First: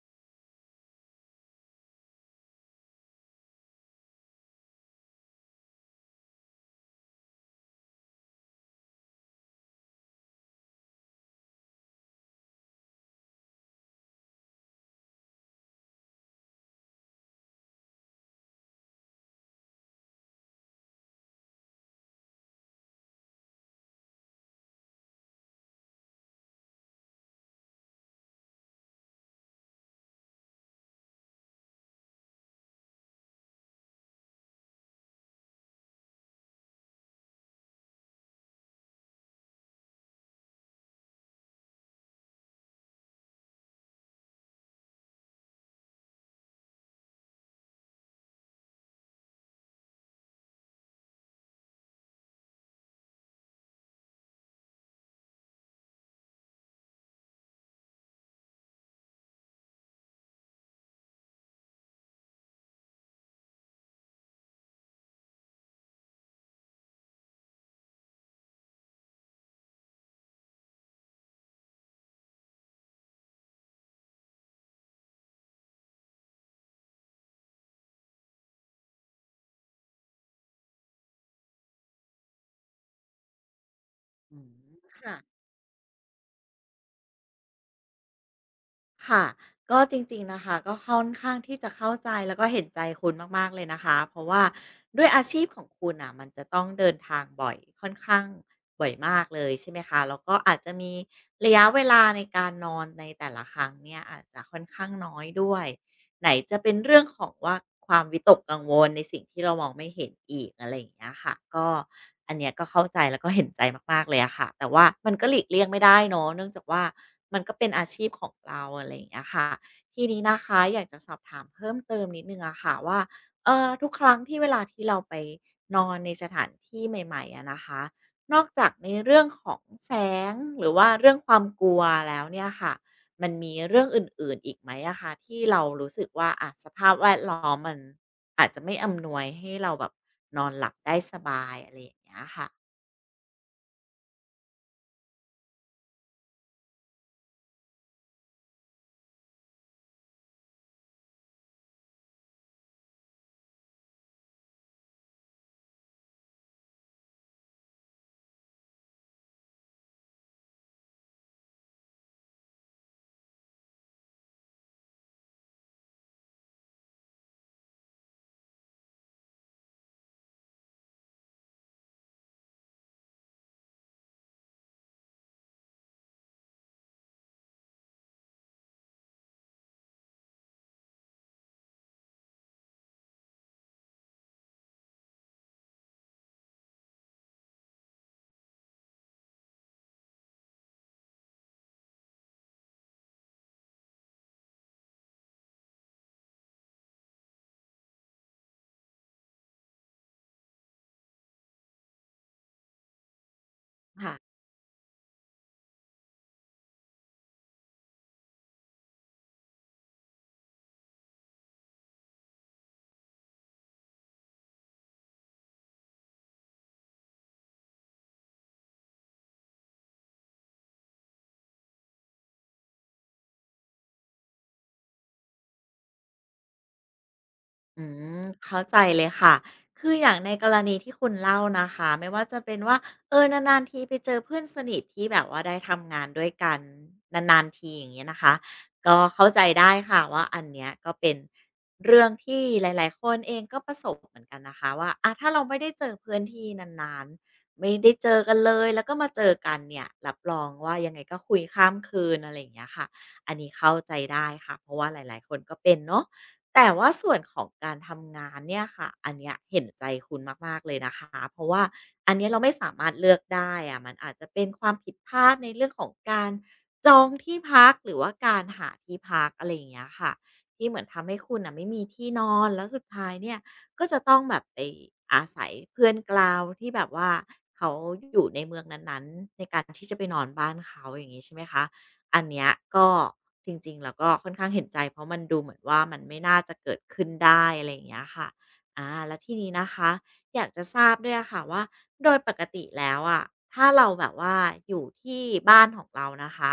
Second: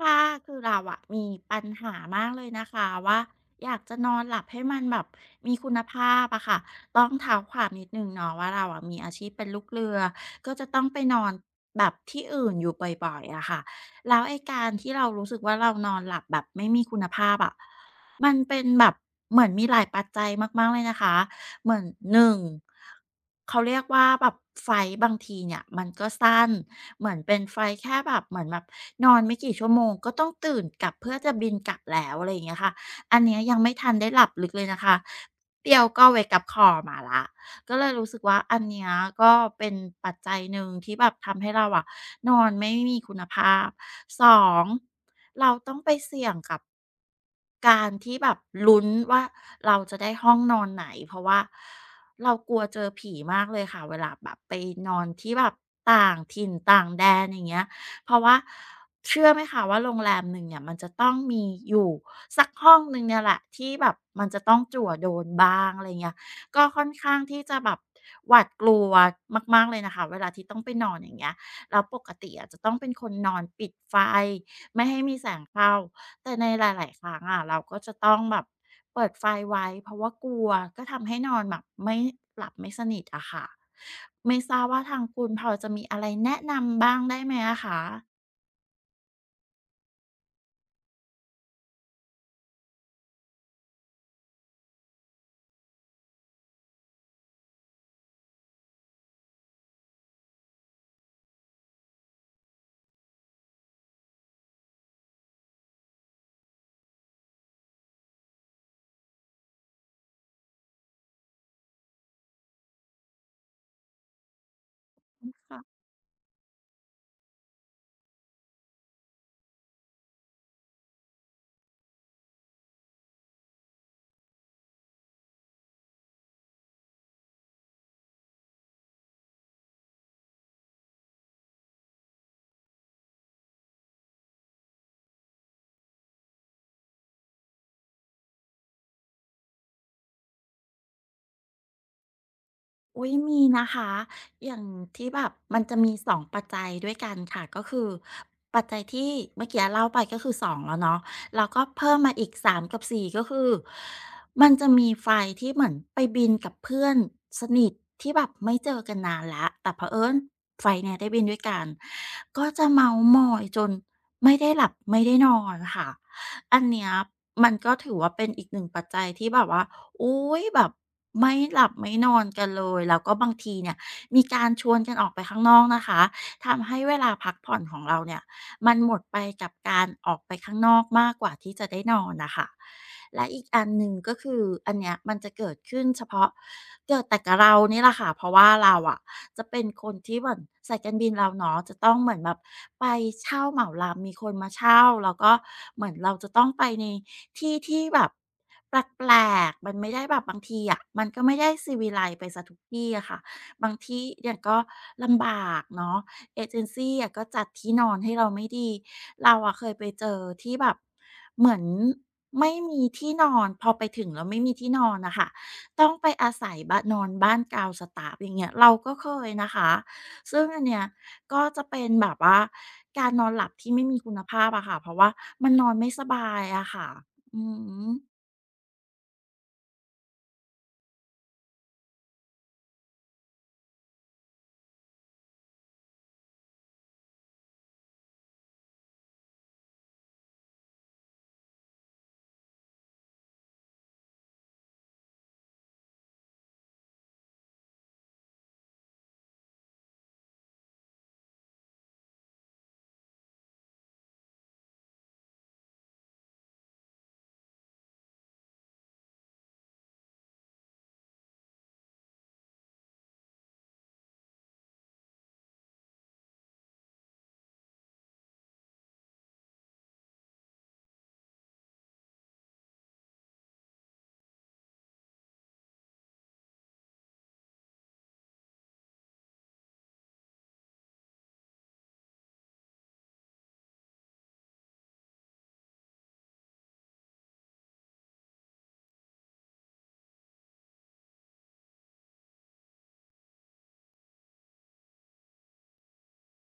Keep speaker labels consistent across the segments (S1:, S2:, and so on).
S1: ค่ะคือเราอะมีปัญหามากเลยนะคะว่าอยากจะนอนหลับให้มันแบบมีคุณภาพอะค่ะต้องเท้าความนิดนึงเนาะว่าเราอะมีอาชีพเป็นลูกเรือก็จะต้องไปนอนแบบที่อื่นอยู่บ่อยๆอะค่ะแล้วไอ้การที่เรารู้สึกว่าเรานอนหลับแบบไม่มีคุณภาพอะมันเป็นแบบเหมือนมีหลายปัจจัยมากๆเลยนะคะ เหมือนหนึ่งเขาเรียกว่าแบบไฟล์บางทีเนี่ยมันก็สั้นเหมือนเป็นไฟล์แค่แบบเหมือนแบบนอนไม่กี่ชั่วโมงก็ต้องตื่นกลับเพื่อจะบินกลับแล้วอะไรอย่างเงี้ยค่ะอันเนี้ยยังไม่ทันได้หลับลึกเลยนะคะเปรียวก็เวกับคอมาแล้ว ก็เลยรู้สึกว่าอันเนี้ยก็เป็นปัจจัยหนึ่งที่แบบทำให้เราอะนอนไม่มีคุณภาพ2เราต้องไปเสี่ยงกับการที่แบบลุ้นว่าเราจะได้ห้องนอนไหนเพราะว่าเรากลัวเจอผีมากเลยค่ะเวลาแบบไปนอนที่แบบต่างถิ่นต่างแดนอย่างเงี้ยเพราะว่าเชื่อไหมคะว่าโรงแรมหนึ่งเนี่ยมันจะต้องมีอยู่สักห้องหนึ่งเนี่ยแหละที่แบบมันจะต้องจั่วโดนบ้างอะไรเงี้ย ก็ค่อนข้างที่จะแบบหวาดกลัวมากๆเลยนะคะเวลาที่ต้องไปนอนอย่างเงี้ยแล้วปกติอาจจะต้องเป็นคนนอนปิดไฟไม่ให้มีแสงเข้าแต่ในหลายๆครั้งอะเราก็จะต้องแบบเปิดไฟไว้เพราะว่ากลัวก็ทำให้นอนแบบไม่หลับไม่สนิทอะค่ะไม่
S2: อืม
S1: ทราบว่าทาง
S2: ค่ะ
S1: คุณพอจะมีอะไรแนะนำบ้างได้ไหมอะคะ
S2: ค่ะก็จริงๆ นะคะ ก็ค่อนข้างที่จะเข้าใจแล้วก็เห็นใจคุณมากๆ เลยนะคะ เพราะว่าด้วยอาชีพของคุณอ่ะมันจะต้องเดินทางบ่อยค่อนข้างบ่อยมากเลยใช่ไหมคะแล้วก็อาจจะมีระยะเวลาในการนอนในแต่ละครั้งเนี่ยอาจจะค่อนข้างน้อยด้วย ไหนจะเป็นเรื่องของว่าความวิตกกังวลในสิ่งที่เรามองไม่เห็นอีกอะไรอย่างเงี้ยค่ะก็อันเนี้ยก็เข้าใจแล้วก็เห็นใจมากๆเลยอะค่ะแต่ว่ามันก็หลีกเลี่ยง
S1: คะ
S2: ไม่ได้เนาะเนื่องจากว่ามันก็เป็นอาชีพของเราอะไรอย่างเงี้ยค่ะทีนี้นะคะอยากจะสอบถามเพิ่มเติมนิดนึงอะค่ะว่าทุกครั้งที่เวลาที่เราไปนอนในสถานที่ใหม่ๆอะนะคะนอกจากในเรื่องของแสงหรือว่าเรื่องความกลัวแล้วเนี่ยค่ะ มันมีเรื่องอื่นๆอีกไหมอะคะที่เรารู้สึกว่าอะสภาพแวดล้อมมันอาจจะไม่อำนวยให้เราแบบนอนหลับได้สบายอะไรอย่างเงี้ยค่ะ
S1: อุ้ยมีนะคะอย่างที่แบบมันจะมี2ปัจจัยด้วยกันค่ะก็คือปัจจัยที่เมื่อกี้เล่าไปก็คือสองแล้วเนาะแล้วก็เพิ่มมาอีกสามกับสี่ก็คือมันจะมีไฟล์ที่เหมือนไปบินกับเพื่อนสนิทที่แบบไม่เจอกันนานละแต่เผอิญไฟล์เนี้ยได้บินด้วยกันก็จะเมาหมอยจนไม่ได้หลับไม่ได้นอนค่ะอันเนี้ยมันก็ถือว่าเป็นอีกหนึ่งปัจจัยที่แบบว่า อุ๊ยแบบไม่หลับไม่นอนกันเลยแล้วก็บางทีเนี่ยมีการชวนกันออกไปข้างนอกนะคะทำให้เวลาพักผ่อนของเราเนี่ย มันหมดไปกับการออกไปข้างนอกมากกว่าที่จะได้นอนนะคะ และอีกอันหนึ่งก็คืออันเนี้ยมันจะเกิดขึ้นเฉพาะเกิดแต่กับเรานี่แหละค่ะเพราะว่าเราอะจะเป็นคนที่เหมือนสายการบินเราเนาะจะต้องเหมือนแบบไปเช่าเหมาลำมีคนมาเช่าแล้วก็เหมือนเราจะต้องไปในที่ที่แบบแปลกๆมันไม่ได้แบบบางทีอะมันก็ไม่ได้ซีวิไลซ์ไปสีทุกที่อะค่ะ บางที่
S2: ค่ะ
S1: เนี่ยก็ลำบากเนาะเอเจนซีอะก็จัดที่นอนให้เราไม่ดีเราอะเคยไปเจอที่แบบเหมือนไม่มีที่นอนพอไปถึงแล้วไม่มีที่นอนนะคะต้องไปอาศัยบ้านนอนบ้านกาวสตาฟอย่างเงี้ยเราก็เคยนะคะซึ่งอันเนี้ยก็จะเป็นแบบว่าการนอนหลับที่ไม่มีคุณภาพอะค่ะเพราะว่ามันนอนไม่สบายอะค่ะอื
S2: อื
S1: อ
S2: เข้าใจเลยค่ะคืออย่างในกรณีที่คุณเล่านะคะไม่ว่าจะเป็นว่านานๆทีไปเจอเพื่อนสนิทที่แบบว่าได้ทำงานด้วยกันนานๆทีอย่างเงี้ยนะคะก็เข้าใจได้ค่ะว่าอันเนี้ยก็เป็นเรื่องที่หลายๆคนเองก็ประสบเหมือนกันนะคะว่าอะถ้าเราไม่ได้เจอเพื่อนที่นานๆไม่ได้เจอกันเลยแล้วก็มาเจอกันเนี่ยรับรองว่ายังไงก็คุยข้ามคืนอะไรอย่างเงี้ยค่ะอันนี้เข้าใจได้ค่ะเพราะว่าหลายๆคนก็เป็นเนาะ แต่ว่าส่วนของการทำงานเนี่ยค่ะอันเนี้ยเห็นใจคุณมากๆเลยนะคะเพราะว่าอันเนี้ยเราไม่สามารถเลือกได้อะ มันอาจจะเป็นความผิดพลาดในเรื่องของการจองที่พักหรือว่าการหาที่พักอะไรอย่างเงี้ยค่ะที่เหมือนทำให้คุณอ่ะไม่มีที่นอนแล้วสุดท้ายเนี่ยก็จะต้องแบบไปอาศัยเพื่อนกลาวที่แบบว่าเขาอยู่ในเมืองนั้นๆในการที่จะไปนอนบ้านเขาอย่างงี้ใช่ไหมคะ อันเนี้ยก็จริงๆแล้วก็ค่อนข้างเห็นใจเพราะมันดูเหมือนว่ามันไม่น่าจะเกิดขึ้นได้อะไรอย่างเงี้ยค่ะอาแล้วทีนี้นะคะอยากจะทราบด้วยอะค่ะว่าโดยปกติแล้วอะถ้าเราแบบว่าอยู่ที่บ้านของเรานะคะ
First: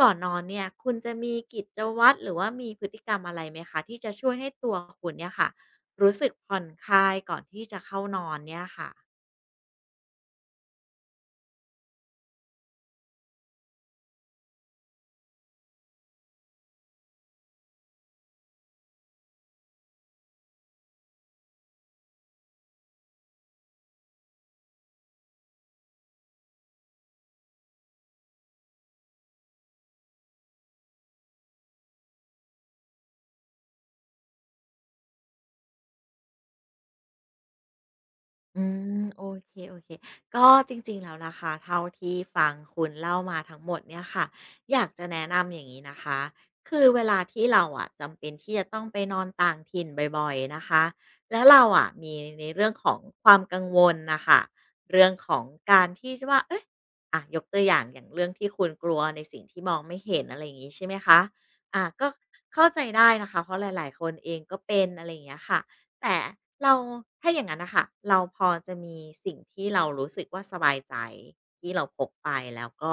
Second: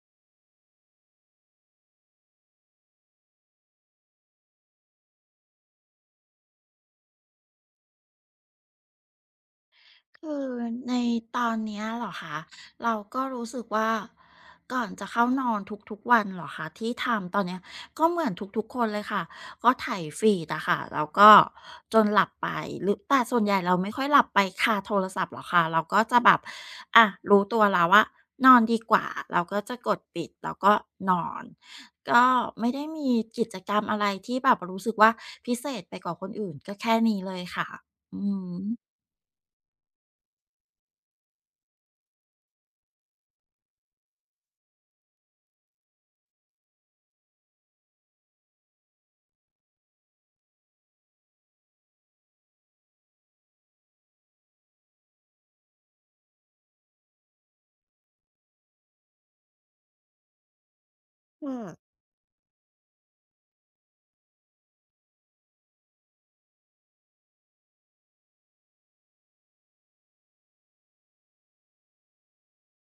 S2: ก่อนนอนเนี่ยคุณจะมีกิจวัตรหรือว่ามีพฤติกรรมอะไรไหมคะที่จะช่วยให้ตัวคุณเนี่ยค่ะรู้สึกผ่อนคลายก่อนที่จะเข้านอนเนี่ยค่ะ
S1: คือในตอนเนี้ยเหรอคะเราก็รู้สึกว่าก่อนจะเข้านอนทุกๆวันเหรอคะที่ทำตอนเนี้ยก็เหมือนทุกๆคนเลยค่ะก็ไถายฟีดอะค่ะแล้วก็จนหลับไปหรือแต่ส่วนใหญ่เราไม่ค่อยหลับไปคาโทรศัพท์หรอกค่ะเราก็จะแบบอะรู้ตัวแล้วว่านอนดีกว่าเราก็จะกดปิดแล้วก็นอนก็ไม่ได้มีกิจกรรมอะไรที่แบบรู้สึกว่าพิเศษไปกว่าคนอื่นก็แค่นี้เลยค่ะอื
S2: อื
S1: ม
S2: โอเคโอเคก็จริงๆแล้วนะคะเท่าที่ฟังคุณเล่ามาทั้งหมดเนี่ยค่ะอยากจะแนะนำอย่างนี้นะคะคือเวลาที่เราอะจำเป็นที่จะต้องไปนอนต่างถิ่นบ่อยๆนะคะแล้วเราอะมีในเรื่องของความกังวลนะคะเรื่องของการที่จะว่าเอ๊ยอะยกตัวอย่างอย่างเรื่องที่คุณกลัวในสิ่งที่มองไม่เห็นอะไรอย่างนี้ใช่ไหมคะอะก็เข้าใจได้นะคะเพราะหลายๆคนเองก็เป็นอะไรอย่างเงี้ยค่ะ แต่เราถ้าอย่างนั้นน่ะค่ะเราพอจะมีสิ่งที่เรารู้สึกว่าสบายใจที่เราพกไปแล้วก็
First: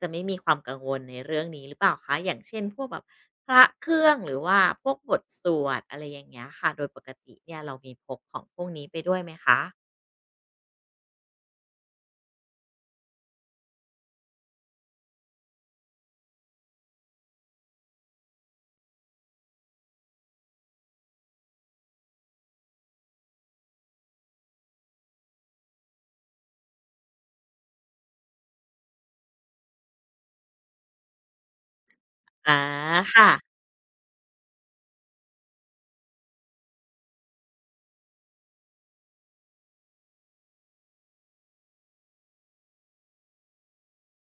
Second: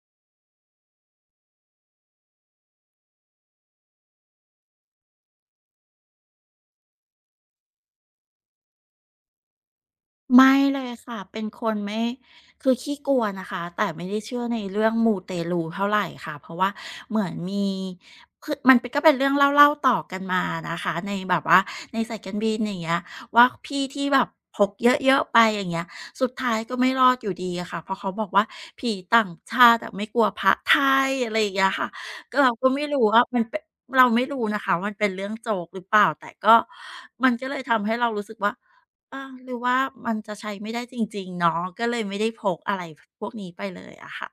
S2: จะไม่มีความกังวลในเรื่องนี้หรือเปล่าคะอย่างเช่นพวกแบบพระเครื่องหรือว่าพวกบทสวดอะไรอย่างเงี้ยค่ะ โดยปกติเนี่ยเรามีพกของพวกนี้ไปด้วยไหมคะ
S1: ไม่เลยค่ะเป็นคนไม่คือขี้กลัวนะคะแต่ไม่ได้เชื่อในเรื่องมูเตลูเท่าไรค่ะเพราะว่าเหมือนมีคือมันเป็นก็เป็นเรื่องเล่าๆต่อกันมานะคะในแบบว่าในสายการบินอย่างเงี้ยว่าพี่ที่แบบพกเยอะๆไปอย่างเงี้ยสุดท้ายก็ไม่รอดอยู่ดีอะค่ะเพราะเขาบอกว่าผีต่างชาติอะไม่กลัวพระไทยอะไรอย่างเงี้ยค่ะก็เรา
S2: อา
S1: ก็ไม่รู้ว่า
S2: ค่ะ
S1: มันเป็นเราไม่รู้นะคะว่ามันเป็นเรื่องโจ๊กหรือเปล่าแต่ก็มันก็เลยทำให้เรารู้สึกว่า อาหรือว่ามันจะใช้ไม่ได้จริงๆเนาะก็เลยไม่ได้พกอะไรพพวกนี้ไปเลยอะค่ะ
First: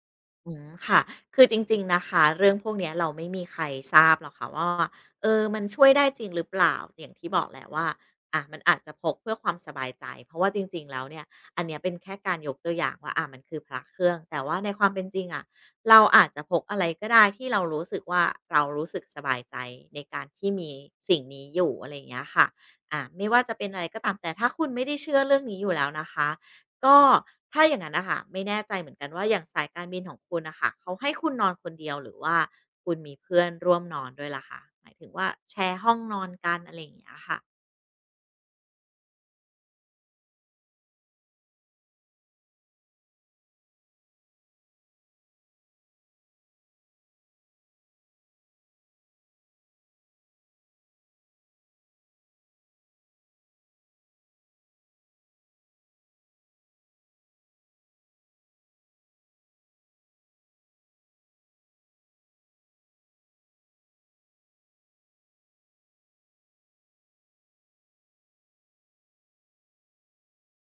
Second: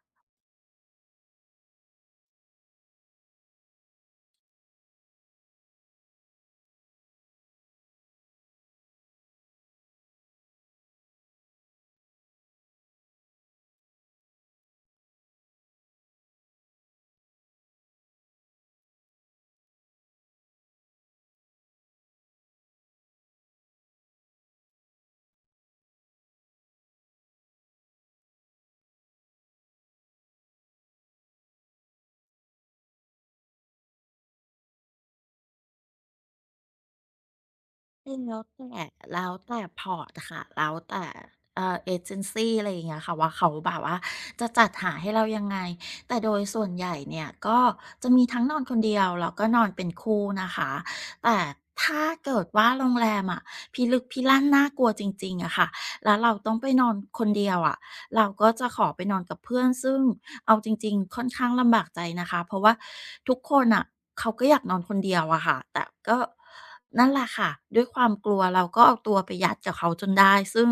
S2: อืมค่ะคือจริงๆ นะคะ เรื่องพวกเนี้ยเราไม่มีใครทราบหรอกค่ะว่ามันช่วยได้จริงหรือเปล่าอย่างที่บอกแหละว่า อ่ะ มันอาจจะพกเพื่อความสบายใจ เพราะว่าจริงๆ แล้วเนี่ยอันเนี้ยเป็นแค่การยกตัวอย่างว่าอะมันคือพระเครื่อง แต่ว่าในความเป็นจริงอะเราอาจจะพกอะไรก็ได้ที่เรารู้สึกว่า เรารู้สึกสบายใจในการที่มีสิ่งนี้อยู่อะไรอย่างเงี้ยค่ะอ่าไม่ว่าจะเป็นอะไรก็ตามแต่ถ้าคุณไม่ได้เชื่อเรื่องนี้อยู่แล้วนะคะ ก็ถ้าอย่างนั้นนะคะไม่แน่ใจเหมือนกันว่าอย่างสายการบินของคุณนะคะเขาให้คุณนอนคนเดียวหรือว่าคุณมีเพื่อนร่วมนอนด้วยล่ะคะหมายถึงว่าแชร์ห้องนอนกันอะไรอย่างเงี้ยค่ะ
S1: แล้วแต่แล้วแต่พอร์ตค่ะแล้วแต่เอเจนซีอะไรอย่างเงี้ยค่ะว่าเขาแบบว่าจะจัดหาให้เรายังไงแต่โดยส่วนใหญ่เนี่ยก็จะมีทั้งนอนคนเดียวแล้วก็นอนเป็นคู่นะคะแต่ถ้าเกิดว่าโรงแรมอะพิลึกพิลั่นน่ากลัวจริงๆอะค่ะแล้วเราต้องไปนอนคนเดียวอะ เราก็จะขอไปนอนกับเพื่อนซึ่งเอาจริงๆค่อนข้างลำบากใจนะคะเพราะว่าทุกคนน่ะเขาก็อยากนอนคนเดียวอะค่ะแต่ก็นั่นแหละค่ะด้วยความกลัวเราก็เอาตัวไปยัดกับเขาจนได้ซึ่ง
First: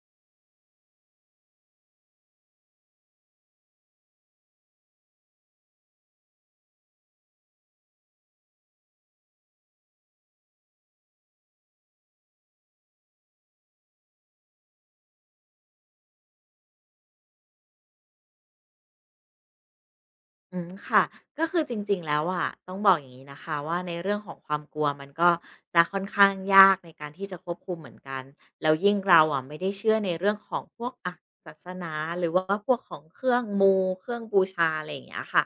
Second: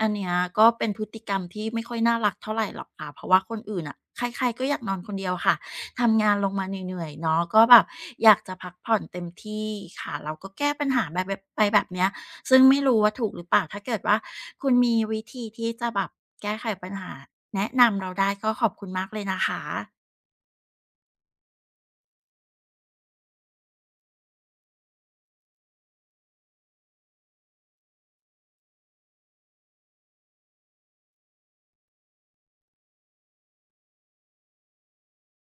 S1: อันเนี้ยก็เป็นพฤติกรรมที่ไม่ค่อยน่ารักเท่าไรหรอกค่ะเพราะว่าคนอื่นน่ะใครๆก็อยากนอนคนเดียวค่ะทำงานลงมาเหนื่อยๆเนาะก็แบบอยากจะพักผ่อนเต็มที่ค่ะเราก็แก้ปัญหาแบบไปแบบเนี้ย ซึ่งไม่รู้ว่าถูกหรือเปล่า ถ้าเกิดว่าคุณมีวิธีที่จะแบบแก้ไขปัญหาแนะนำเราได้ก็ขอบคุณมากเลยนะคะ
S2: อืมค่ะก็คือจริงๆแล้วอ่ะต้องบอกอย่างงี้นะคะว่าในเรื่องของความกลัวมันก็จะค่อนข้างยากในการที่จะควบคุมเหมือนกันแล้วยิ่งเราอะไม่ได้เชื่อในเรื่องของพวกศาสนาหรือว่าพวกของเครื่องบูชาอะไรอย่างเงี้ยค่ะ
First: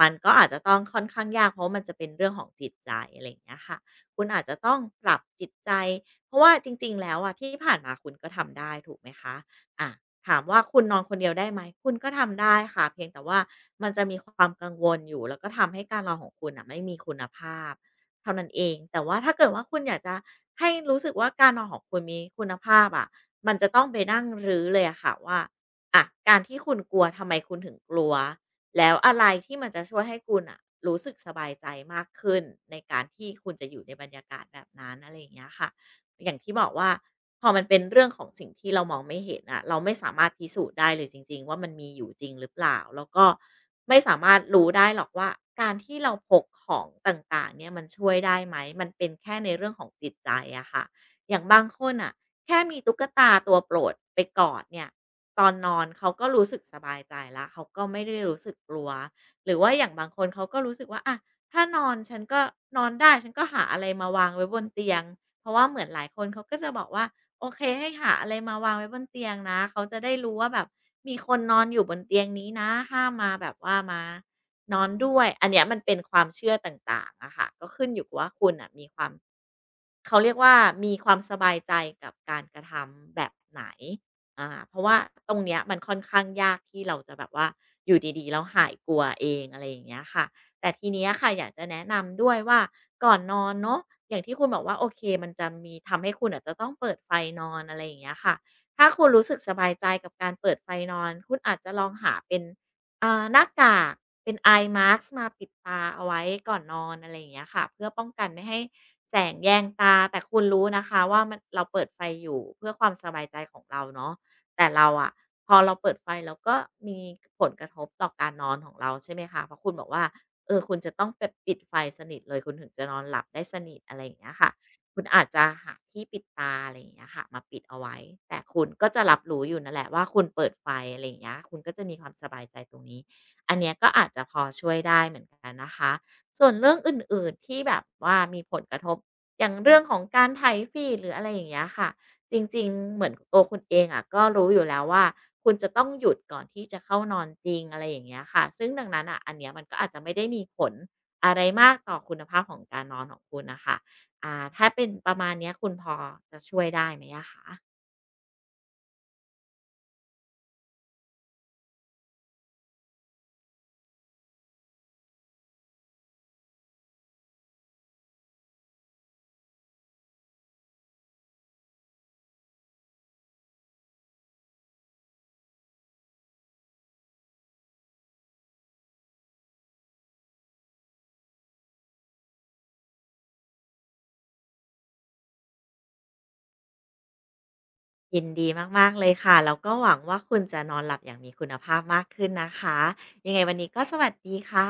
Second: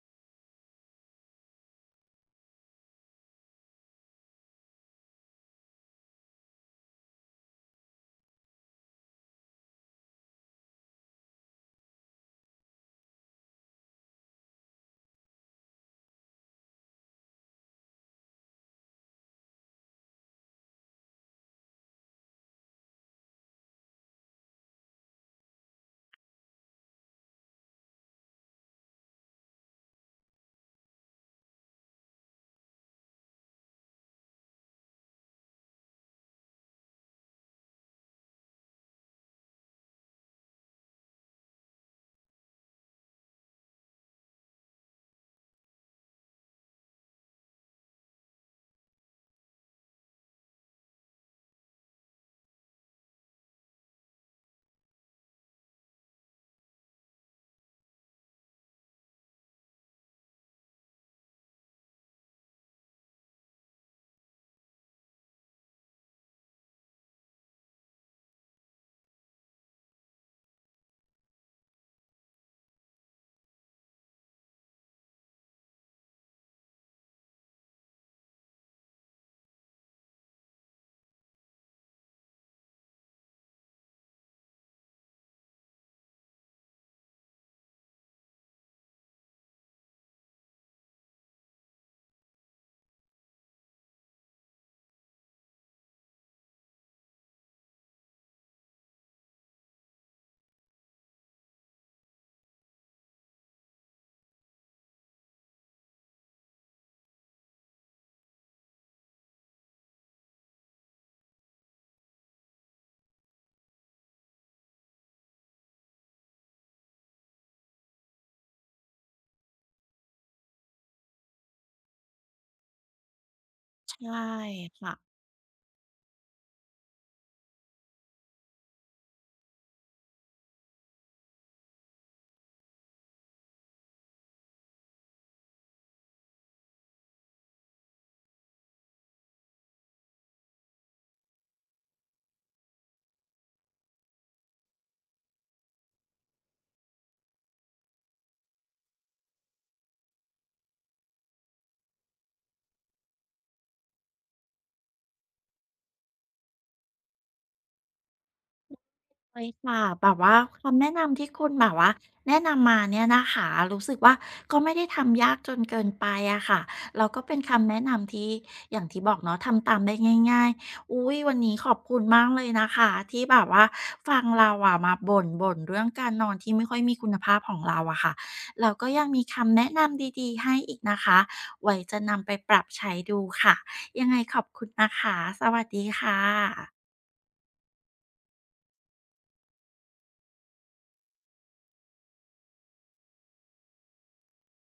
S2: มันก็อาจจะต้องค่อนข้างยากเพราะมันจะเป็นเรื่องของจิตใจอะไรอย่างเงี้ยค่ะคุณอาจจะต้องปรับจิตใจเพราะว่าจริงๆแล้วอะที่ผ่านมาคุณก็ทำได้ถูกไหมคะอะ ถามว่าคุณนอนคนเดียวได้ไหมคุณก็ทำได้ค่ะเพียงแต่ว่ามันจะมีความกังวลอยู่แล้วก็ทำให้การนอนของคุณน่ะไม่มีคุณภาพเท่านั้นเองแต่ว่าถ้าเกิดว่าคุณอยากจะให้รู้สึกว่าการนอนของคุณมีคุณภาพอะมันจะต้องไปนั่งรื้อเลยอะค่ะว่าอะการที่คุณกลัวทำไมคุณถึงกลัวแล้วอะไรที่มันจะช่วยให้คุณอะรู้สึกสบายใจมากขึ้นในการที่คุณจะอยู่ในบรรยากาศแบบนั้นอะไรอย่างเงี้ยค่ะ อย่างที่บอกว่าพอมันเป็นเรื่องของสิ่งที่เรามองไม่เห็นอะเราไม่สามารถพิสูจน์ได้เลยจริงๆว่ามันมีอยู่จริงหรือเปล่าแล้วก็ไม่สามารถรู้ได้หรอกว่าการที่เราพกของต่างๆเนี่ยมันช่วยได้ไหมมันเป็นแค่ในเรื่องของจิตใจอะค่ะอย่างบางคนอ่ะแค่มีตุ๊กตาตัวโปรดไปกอดเนี่ยตอนนอนเขาก็รู้สึกสบายใจแล้วเขาก็ไม่ได้รู้สึกกลัวหรือว่าอย่างบางคนเขาก็รู้สึกว่าอะถ้านอนฉันก็นอนได้ฉันก็หาอะไรมาวางไว้บนเตียง เพราะว่าเหมือนหลายคนเขาก็จะบอกว่าโอเคให้หาอะไรมาวางไว้บนเตียงนะเขาจะได้รู้ว่าแบบมีคนนอนอยู่บนเตียงนี้นะห้ามมาแบบว่ามานอนด้วยอันเนี้ยมันเป็นความเชื่อต่างๆอะค่ะก็ขึ้นอยู่กับว่าคุณอะมีความเขาเรียกว่ามีความสบายใจกับการกระทำแบบไหนเพราะว่าตรงเนี้ยมันค่อนข้างยากที่เราจะแบบว่าอยู่ดีๆแล้วหายกลัวเองอะไรอย่างเงี้ยค่ะ แต่ทีเนี้ยค่ะอยากจะแนะนำด้วยว่าก่อนนอนเนาะอย่างที่คุณบอกว่าโอเคมันจะมีทำให้คุณอาจจะต้องเปิดไฟนอนอะไรอย่างเงี้ยค่ะถ้าคุณรู้สึกสบายใจกับการเปิดไฟนอนคุณอาจจะลองหาเป็นหน้ากากเป็นไอ Mask มาปิดตาเอาไว้ก่อนนอนอะไรอย่างเงี้ยค่ะเพื่อป้องกันไม่ให้แสงแยงตาแต่คุณรู้นะคะว่ามันเราเปิดไฟอยู่เพื่อความสบายใจของเราเนาะแต่เราอะพอเราเปิดไฟเราก็มีผลกระทบต่อการนอนของเราใช่ไหมคะเพราะคุณบอกว่า เออคุณจะต้องแบบปิดไฟสนิทเลยคุณถึงจะนอนหลับได้สนิท
S1: ใช
S2: อะไรอย่าง
S1: ่
S2: เงี้ยค่ะ
S1: ค่ะ
S2: คุณอาจจะหาที่ปิดตาอะไรอย่างเงี้ยค่ะมาปิดเอาไว้แต่คุณก็จะรับรู้อยู่นั่นแหละว่าคุณเปิดไฟอะไรอย่างเงี้ยคุณก็จะมีความสบายใจตรงนี้อันเนี้ยก็อาจจะพอช่วยได้เหมือนกันนะคะส่วนเรื่องอื่นๆที่แบบว่ามีผลกระทบอย่างเรื่องของการไถฟีดหรืออะไรอย่างเงี้ยค่ะ จริงๆเหมือนตัวคุณเองอะก็รู้อยู่แล้วว่าคุณจะต้องหยุดก่อนที่จะเข้านอนจริงอะไรอย่างเงี้ยค่ะซึ่งดังนั้นน่ะอันเนี้ยมันก็อาจจะไม่ได้มีผลอะไรมากต่อคุณภาพของการนอนของคุณน่ะค่ะถ้าเป็นประมาณเนี้ยคุณพอจะช่วยได้ไหมอะคะ
S1: เลยค่ะแบบว่าคำแนะนำที่คุณแบบว่าแนะนำมาเนี่ยนะคะรู้สึกว่าก็ไม่ได้ทำยากจนเกินไปอะค่ะแล้วก็เป็นคำแนะนำที่อย่างที่บอกเนาะทำตามได้ง่ายๆอุ้ยวันนี้ขอบคุณมากเลยนะคะที่แบบว่าฟังเราอะมาบ่นๆเรื่องการนอนที่ไม่ค่อยมีคุณภาพของเราอะค่ะแล้วก็ยังมีคำแนะนำดีๆให้อีกนะคะไว้จะนำไปปรับใช้ดูค่ะยังไงขอบคุณนะคะสวัสดีค่ะ
S2: ยินดีมากๆเลยค่ะแล้วก็หวังว่าคุณจะนอนหลับอย่างมีคุณภาพมากขึ้นนะคะยังไงวันนี้ก็สวัสดีค่ะ